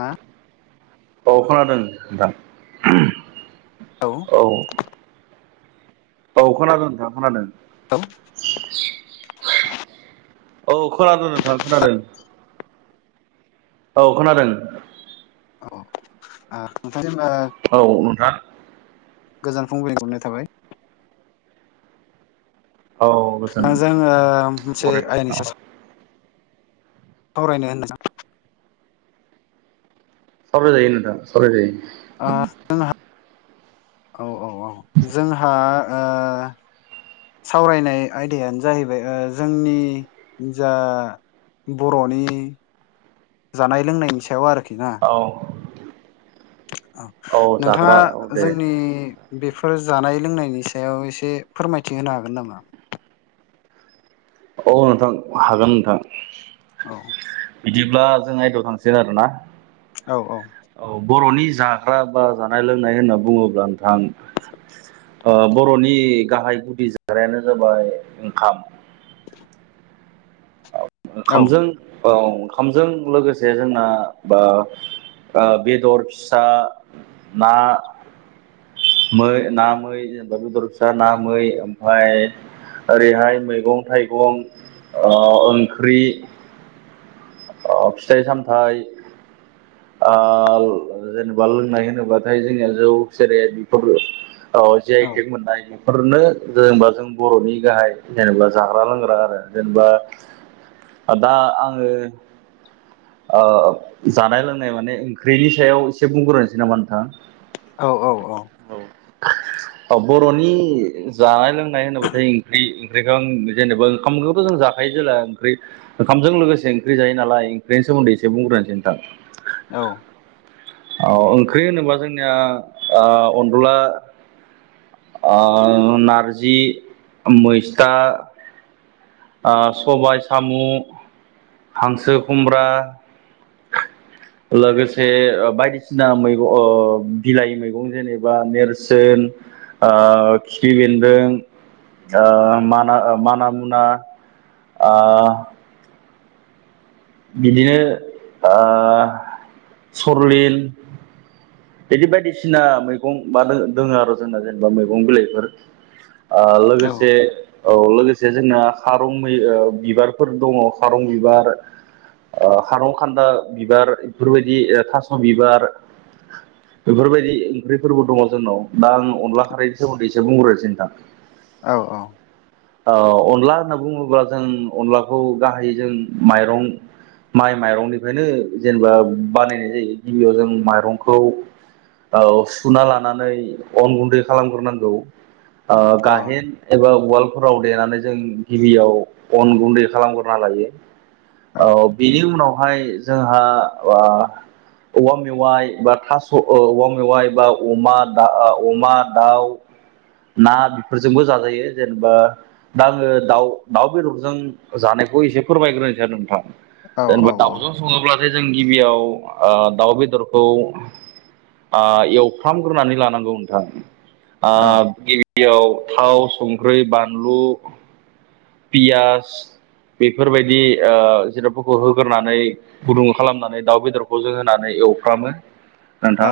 हा औ खोनादों नोंथां? औ। औ। औ खोनादों नोंथां खोनादों। [inaudible] औ खोनादों नोंथां खोनादों। औ खोनादों। औ नोंथां जेनेबा औ नोंथां। गोजान फुंबिलि हरनाय थाबाय। औ। गोजोन आंजों मोनसे बरायबाय आइनि औ सा सा सावरायनो होनदों सावराय जायो नोंथां सावरायजायो ओ [unintelligible] औ औ औ जोंहा ओ सावरायनाय आयदायानो जाहैबाय ओ जोंनि जा बर'नि औ औ जाग्रा नोंथाङा औ दे जोंनि बेफोर जानाय लोंनायनि सायाव एसे फोरमायथि होनो हागोन नामा? औ नोंथां हागोन नोंथां। औ बिदिब्ला जों आयदायाव थांसिगोन आरोना औ औ औ बर'नि जाग्रा बा जानाय लोंनाय होनना बुङोब्ला नोंथां ओ बर'नि गाहाय गुदि जाग्रायानो जाबाय ओंखाम औ ओंखामजों औ ओंखामजों लोगोसे जोंना बा ओ बेदर फिसा ना मै ना मै जेनेबा बेदर फिसा ना मै ओमफ्राय ओरैहाय मैगं थाइगं ओ ओंख्रि ओ फिथाइ सामथाइ ओ जेनेबा लोंनाय होनोबाथाय जोंनिया जौ सेर बेफोरो औ जिआइ टेग मोननाय बेफोरनो जेनेबा जों बर'नि गाहाय जेनेबा जाग्रा लोंग्रा आरो जेनेबा दा आङो ओ जानाय लों नाय माने ओंख्रिनि सायाव एसे बुंग्रोनोसै नामा नोंथां औ औ औ औ औ बर'नि जानाय लोंनाय होनोब्लाथाय ओंख्रि ओंख्रिखौ आं जेनेबा ओंखामखौथ' जों जाखायो जेला ओंख्रि ओंखामजों लोगोसे ओंख्रि जायो नालाय ओंख्रिनि सोमोन्दैसे बुंग्रोनोसै नोंथां औ औ ओंख्रि होनोबा जोंनिया ओ अनला ओ नारजि, मैस्था ओ सबाय साम' हांसो खुमब्रा लोगोसे बायदिसिना मैगं बिलाइ मैगं जेनेबा नेरसोन ओ खिफि बेन्दों, ओ माना माना मुना ओ बिदिनो ओ सरलिन बिदि बायदिसिना मैगं बा दोङो आरो जोंना जेनेबा मैगं बिलाइफोर ओ औ लोगोसे औ लोगोसे जोंना खारं मै बिबारफोर दङ खारं बिबार ओ खारं खान्दा बिबार बेफोर बायदि थास' बिबार बेफोर बायदि ओंख्रिफोरबो दङ जोंनाव दा आं अनला खारैनि सोमोन्दै एसे बुंग्रोसै नोंथां औ औ औ अनला होनना बुङोब्ला जों अनलाखौ गाहायै जों माइरं माइ माइरंनिफ्रायनो जेनेबा बानायनाय जायो गिबियाव जों माइरंखौ औ सुना लानानै अन गुन्दै खालामग्रोनांगौ ओ गाहेन एबा उवालफोराव देनानै जों गिबियाव अन गुन्दै खालामग्रोना लायो औ बेनि उनावहाय जोंहा ओ औवा मेवाइ बा थास' औ औवा मेवाइ बा अमा दा अमा दाउ ना बेफोरजोंबो जाजायो जेनेबा दा आङो दाउ दाउ बेदरजों जानायखौ एसे फोरमायग्रोनोसै नोंथां औ औ जेनेबा दाउजों संङोब्लासो जों गिबियाव ओ दाउ बेदरखौ ओ एवफ्रामग्रोनानै लानांगौ नोंथां औ ओ गिबियाव थाव संख्रि बानलु पियास बेफोरबायदि ओ जिरादफोरखौ होग्रोनानै गुदुं खालामनानै दाउ बेदरखौ जों होनानै एवफ्रामो औ नोंथां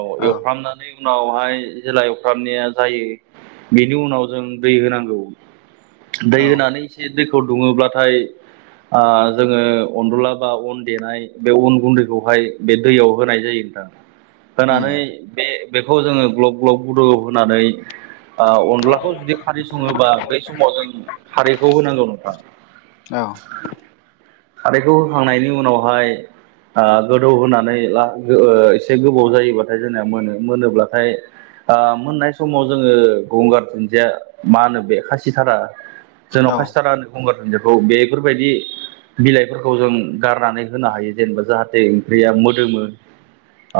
औ एवफ्रामनानै उनावहाय जेला एफ्रामनाया जायो बेनि उनाव जों दै होनांगौ। दै औ होनानै एसे दैखौ दुङोब्लाथाय ओ जोंङो अनदला बा अन देनाय बे अन गुन्दैखौहाय बे दैयाव होनाय जायो नोंथां उम होनानै बे-बेखौ जोंङो ग्लब-ग्लब गुदु होनानै ओ अनलाखौ जुदि खारै सङोबा बै समाव जों खारैखौ होनांगौ नोंथां औ खारैखौ होखांनायनि उनावहाय ओ गोदौ होनानै ला एसे गोबाव जायोबाथाय जोंनाया मोनो मोनोब्लाथाय ओ मोननाय समाव जोंङो गंगार दुुनदिया मा होनो बे खासिथारा औ जोंनाव खासिथाला होनो गंगार दुनदियाखौ बेफोरबायदि बिलाइफोरखौ जों गारनानै होनो हायो जेनेबा जाहाथे ओंख्रिया मोदोमो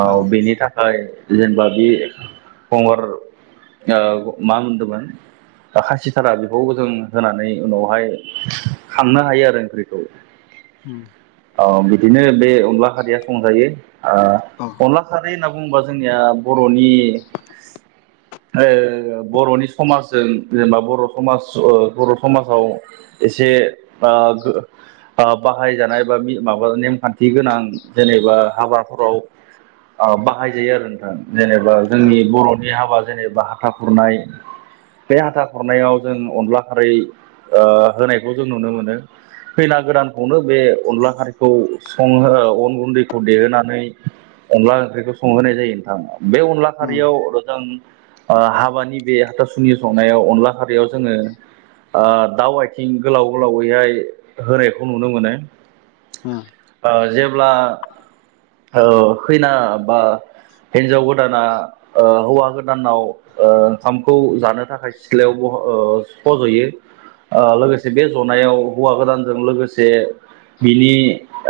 औ बेनि था खाय जेनेबा बे फंगार ओ मा होनदोंमोन बा खासिथारा बेखौ जों होनानै उनावहाय खांनो हायो आरो ओंख्रिखौ अम औ बिदिनो बे अनला खारैया संजायो औ अनला खारै होनना बुं ङोबा जोंनिया बर'नि ओ बर'नि समाज जों जेनेबा बर' समाज ओ बर' समाजाव एसे बा ओ बाहायजानाय बा माबा नेमखान्थि गोनां जेनेबा हाबाफोराव ओ बाहायजायो आरो नोंथां जेनेबा औ जोंनि बर'नि हाबा जेनेबा हाथा खुरनाय बे हाथा खुरनायाव जों अनला खारै ओ होनायखौ जों नुनो मोनो। खैना गोदानखौनो बे अनला खारैखौ संहो अन गुन्दैखौ देहोनानै अनला ओंख्रिखौ संहोनाय जायो नोंथां बे अनला उम खारियाव जों हाबानि बे हाथासुनि संनायाव अनला खारियाव जोंङो ओ दाव आथिं गोलाव गोलावैहाय होनायखौ नुनो मोनो‌। अम ओ जेब्ला ओ खैना बा हिनजाव गोदाना ओ हौवा गोदानाव ओंखामखौ जानो थाखाय सिथ्लायाव ओ फज'यो लोगोसे बे जनायाव हौवा गोदानजों लोगोसे बिनि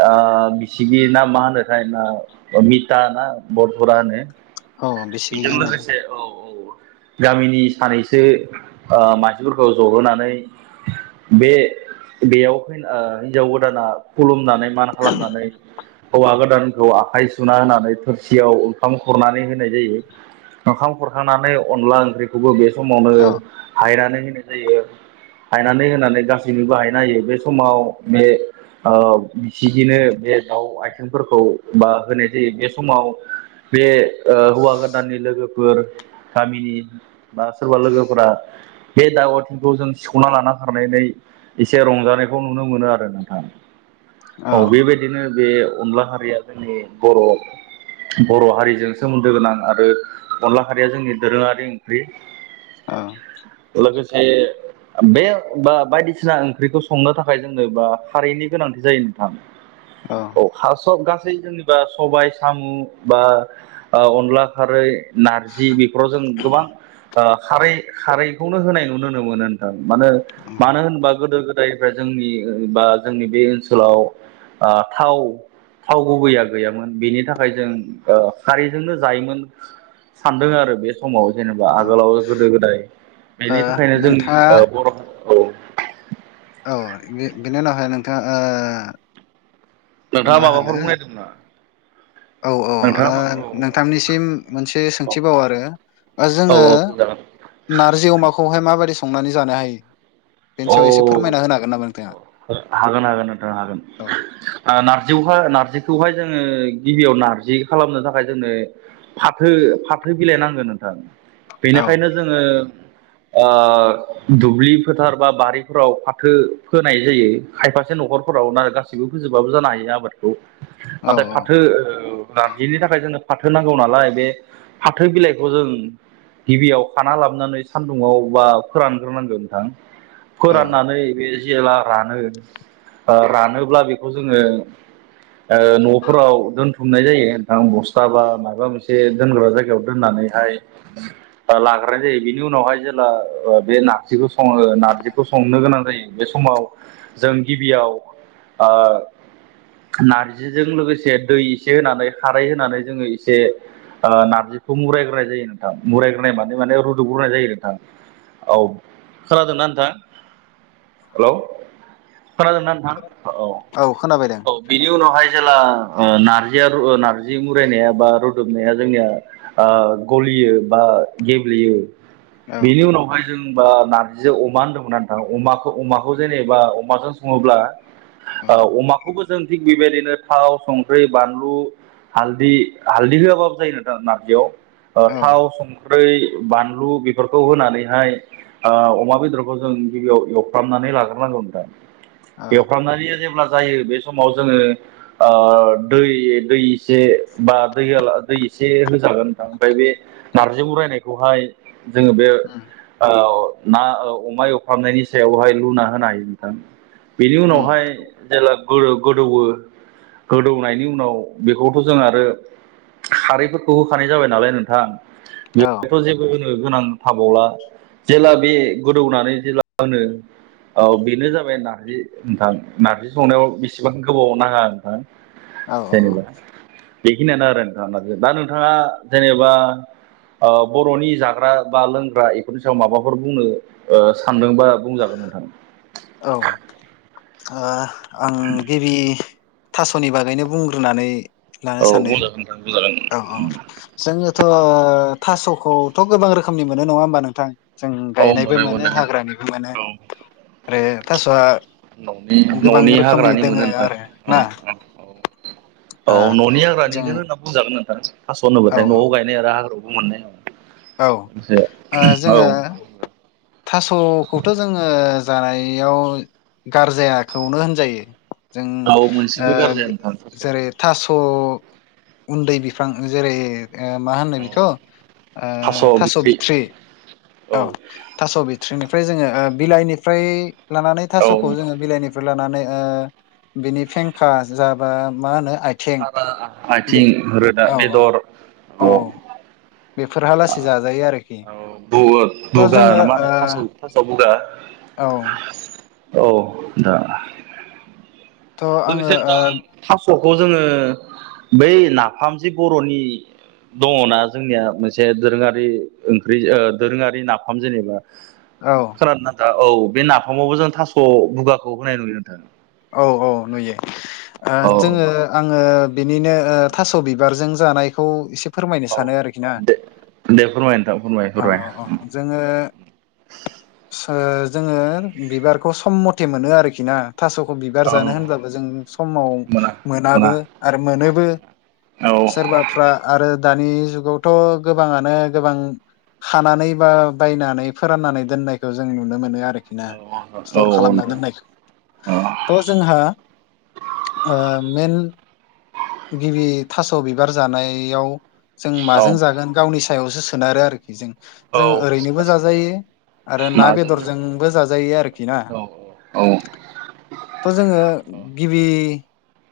ओ बिसिगि ना मा होनोथाय ना मिताना बरधरा होनो। औ बिसिगि बेजों होनो लोगोसे औ गामिनि सानैसो ओ मानसिफोरखौ जहोनानै बे बेयाव फैना हिनजाव गोदाना खुलुमनानै मान खालामनानै हौवा गोदानखौ आखाइ सुना होनानै थोरसियाव ओंखाम खुरनानै होनाय जायो। ओंखाम खुरखांनानै अनला ओंख्रिखौबो बे समावनो औ हायनानै होनाय जायो। हायनानै होनानै गासैनोबो हायना होयो बे समाव बे ओ बिसिगिनो बे दाउ आइथेंफोरखौ बा होनाय जायो बे समाव बे हौवा गोदाननि लोगोफोर गामिनि बा सोरबा लोगोफोरा बे दाव आथिंखौ जों सिख'ना लाना खारनानै एसे रंजानायखौ नुनो मोनो आरो नोंथां औ औ बे बाय बिदिनो बे अनला खारिया जोंनि बर' बर' हारिजों सोमोन्दो गोनां आरो अनला खारिया जोंनि दोरोङारि ओंख्रि ओ लोगोसे बे बा-बायदिसिना ओंख्रिखौ संनो थाखाय जोंनो बा खारैनि गोनांथि जायो नोंथां [inaudible] औ हास' गासै जेनेबा सबाय साम' बा ओ अनला खारै, नारजि बेफोराव जों गोबां ओ खारै खारै बेखौनो होनाय नु-नुनो मोनो ओनथां मानो मानो होनोबा गोदो गोदायनिफ्राय जोंनि बा जोंनि बे ओनसोलाव ओ थाव थाव गुबैया गैयामोन बिनि थाखाय जों ओ खारिजोंनो जायोमोन सानदोंआरो बे समाव जेनेबा औ ओ आगोलाव गोदो गोदाय बेनि थाखायनो जोंनि नोंथाङा ओ बर' औ औ बे-बेनि उनावहाय नोंथाङा ओ मा नोंथाङा होनो माबाफोर बुंनायदोंमोन नामा औ औ नोंथाङा मा ओ नोंथांनिसिम मोनसे सोंथिबाव आरो ओ औ जोङो औ सोंजागोन नारजि अमाखौहाय माबायदि संनानै जानो हायो बेनि सायाव एसे फोरमायना होनो हागोन नामा नोंथाङा हो हागोन हागोन नोथां हागोन औ ओ नारजियावहा नारजिखौहाय जोङो गिबियाव नारजि खालामनो थाखाय जोंनो फाथो फाथो बिलाइ नांगोन नोंथां औ बेनिखायनो जोङो ओ दुब्लि फोथार बा बारिफोराव फाथो फो नाय जायो खायफासे न'खरफोराव ना गासिबो फोजोबाबो जानो हायो आबाद खौ औ नाथाय औ फाथो ओ नारजिनि थाखाय जोंनो फाथो नांगौ नालाय बे फाथो बिलाइखौ जों गिबियाव खाना लाबोनानै सान्दुङाव बा फोरानग्रोनांगौ नोंथां औ फोराननानै बे जेब्ला रानो ओ रानोब्ला बेखौ जोङो ओ न'फोराव दोनथुमनाय जायो नोंथां बस्था बा माबा मोनसे दोनग्रा जायगायाव दोननानै हाय ओ लाग्रोनाय जायो बिनि उनावहाय जेला ओ बे नारजिखौ सङो नार्जिखौ संनो गोनां जायो बे समाव जों गिबियाव ओ नारजिजों लोगोसे दै एसे होनानै खारै होनानै जोङो एसे ओ नारजिखौ मुरायग्रोनाय जायो नोंथां मुरायग्रोनाय माने माने रुदुग्रोनाय जायो नोंथां औ खोनादोंना नोंथां हेलौ खोनादोंना नोंथां औ खोनाबाय दे औ बिनि उनावहाय जेला ओ नारजिया ओ नारजि मुरायनाया बा रोदबनाया जोंनिया ओ गलियो बा गेब्लेयो औ बिनि उनावहाय जोंबा नारजिजों अमा होनदोंमोन ना नोंथां अमा खौ अमाखौ जेनेबा अमाजों सङोब्ला औ ओ अमाखौबो जों थिग बेबायदिनो थाव संख्रि बानलु हालदि हालदि होआबाबो जायो नोंथां नार्जियाव ओ थाव, औ सं ख्रै, बानलु बेफोरखौ होनानैहाय ओ अमा बेदरखौ जों गिबियाव एव फ्रामनानै लाग्रोनांगौ नोंथां औ एवफ्रामनानै जेब्ला जायो बे समाव जोङो ओ दै दै एसे बा दै होला दै एसे होजागोनदां ओमफ्राय बे नारजि उरायनायखौहाय जोङो बे उम ओअ ना अमा एवफ्रामनायनि सायावहाय लुना होनो हायो नोंथां बेनि उम उनावहाय जेला गोदो गोदौवो गोदौनायनि उनाव बेखौथ' जोंआरो खारैफोरखौ होखानाय जाबाय नालाय नोंथां औ बेवहथ' जेबो गोनां थाबावला जेला बे गोदौनानै जेला आनो औ बेनो जाबाय नारजि नोंथां नार्जि संनायाव बेसेबां गोबाव नाङा नोंथां औ जेनेबा औ बेखिनियानो आरो नोंथां दा नोंथाङा जेनेबा ओ बर'नि जाग्रा बा लोंग्रा बेफोरनि सायाव माबाफोर बुंनो ओ सानदोंबा बुंजागोन नोंथां औ औ आं गिबि थास'नि बागैनो बुंग्रोनानै औ लानो सानो बुंजागोन नोंथां बुंजागोन औ औ जोङोथ' थास'खौथ' गोबां रोखोमनि मोनो नङा होमबा नोंथां जों गायनायबो मोनो हाग्रानिबो मोनो औ आरो थास'आ गोबां न'नि रोखोमनि हाग्रानि मोनो दोङो नोंथां आरो उम ना उम ओ औ न'नि जोङो हाग्रानिनो बुजागोन नोंथां हास' औ होननोबोथाय औ न'आव गायनाय आरो हाग्रायावबो मोननाय औ जे ओ औ जोङो थास'खौथ' जोङो जानायाव गारजायाखौनो होनजायो जों औ ओ मोनसेबो गारजाया गो नोंथां थास' जेरै थास' उन्दै बिफां जेरै ओ मा होनो बेखौ ओ थास' बिथ'रि औ थास' बिथ्रिनिफ्राय जोङो बिलाइनिफ्राय लानानै औ थास'खौ जोङो बिलाइनि बोलानानै ओ बिनि फेखा जाबा मा होनो आइथें साना आथिं रोदा बेदर औ बेफोरहा लासै जाजायो आरोखि औ थ' बुगा जोङो ना मा होनो थास' थास' बुगा औ औ दा थ' आङो लोगोसे नोंथां थास'खौ जोङो बै नाफाम जि बर'नि दङना जोंनिया मोनसे मोनसे दोरोङारि ओंख्रि ओ दोरोङारि नाफाम जेनेबा औ खोनादोंना नोंथां औ बे नाफामावबो जों थास' बुगाखौ होनाय नुयो नोंथां औ औ नुयो ओ औ जोङो आङो बिनिनो ओ थास' बिबारजों जानायखौ एसे फोरमायनो सानो आरोखि ना दे दे फोरमाय नोंथां फोरमाय औ फोरमाय औ जोङो सो जोङो बिबारखौ सम मथे मोनो आरोखि ना थास'खौ बिबार जानो होनब्लाबो जों समाव मोना मोनाबो मोना आरो मोनोबो औ सोरबाफ्रा आरो दानि जुगावथ' गोबाङानो गोबां खानानै बा बायनानै फोराननानै दोननायखौ जों नुनो मोनो आरोखि नो औ स्टर खालामना नोंथां दोनो औ थ' जोंहा मेन गिबि थास' बिबार जानायाव जों औ माजों जागोन गावनि सायावसो सोनारो आरोखि जों जों ओरैनोबो जाजायो आरो ना नाजोंबो बेदरजोंबो जाजायो आरोखि ना औ औ थ' जोङो गिबि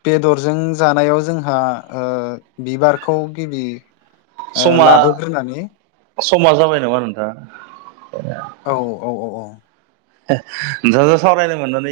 बेदरजों जानायाव जोंहा ओ बिबारखौ गिबि ओ समा लाबोग्रोनानै समा जाबाय नामा नोंथां। औ औ औ नोंथाजो सावरायनो मोननानै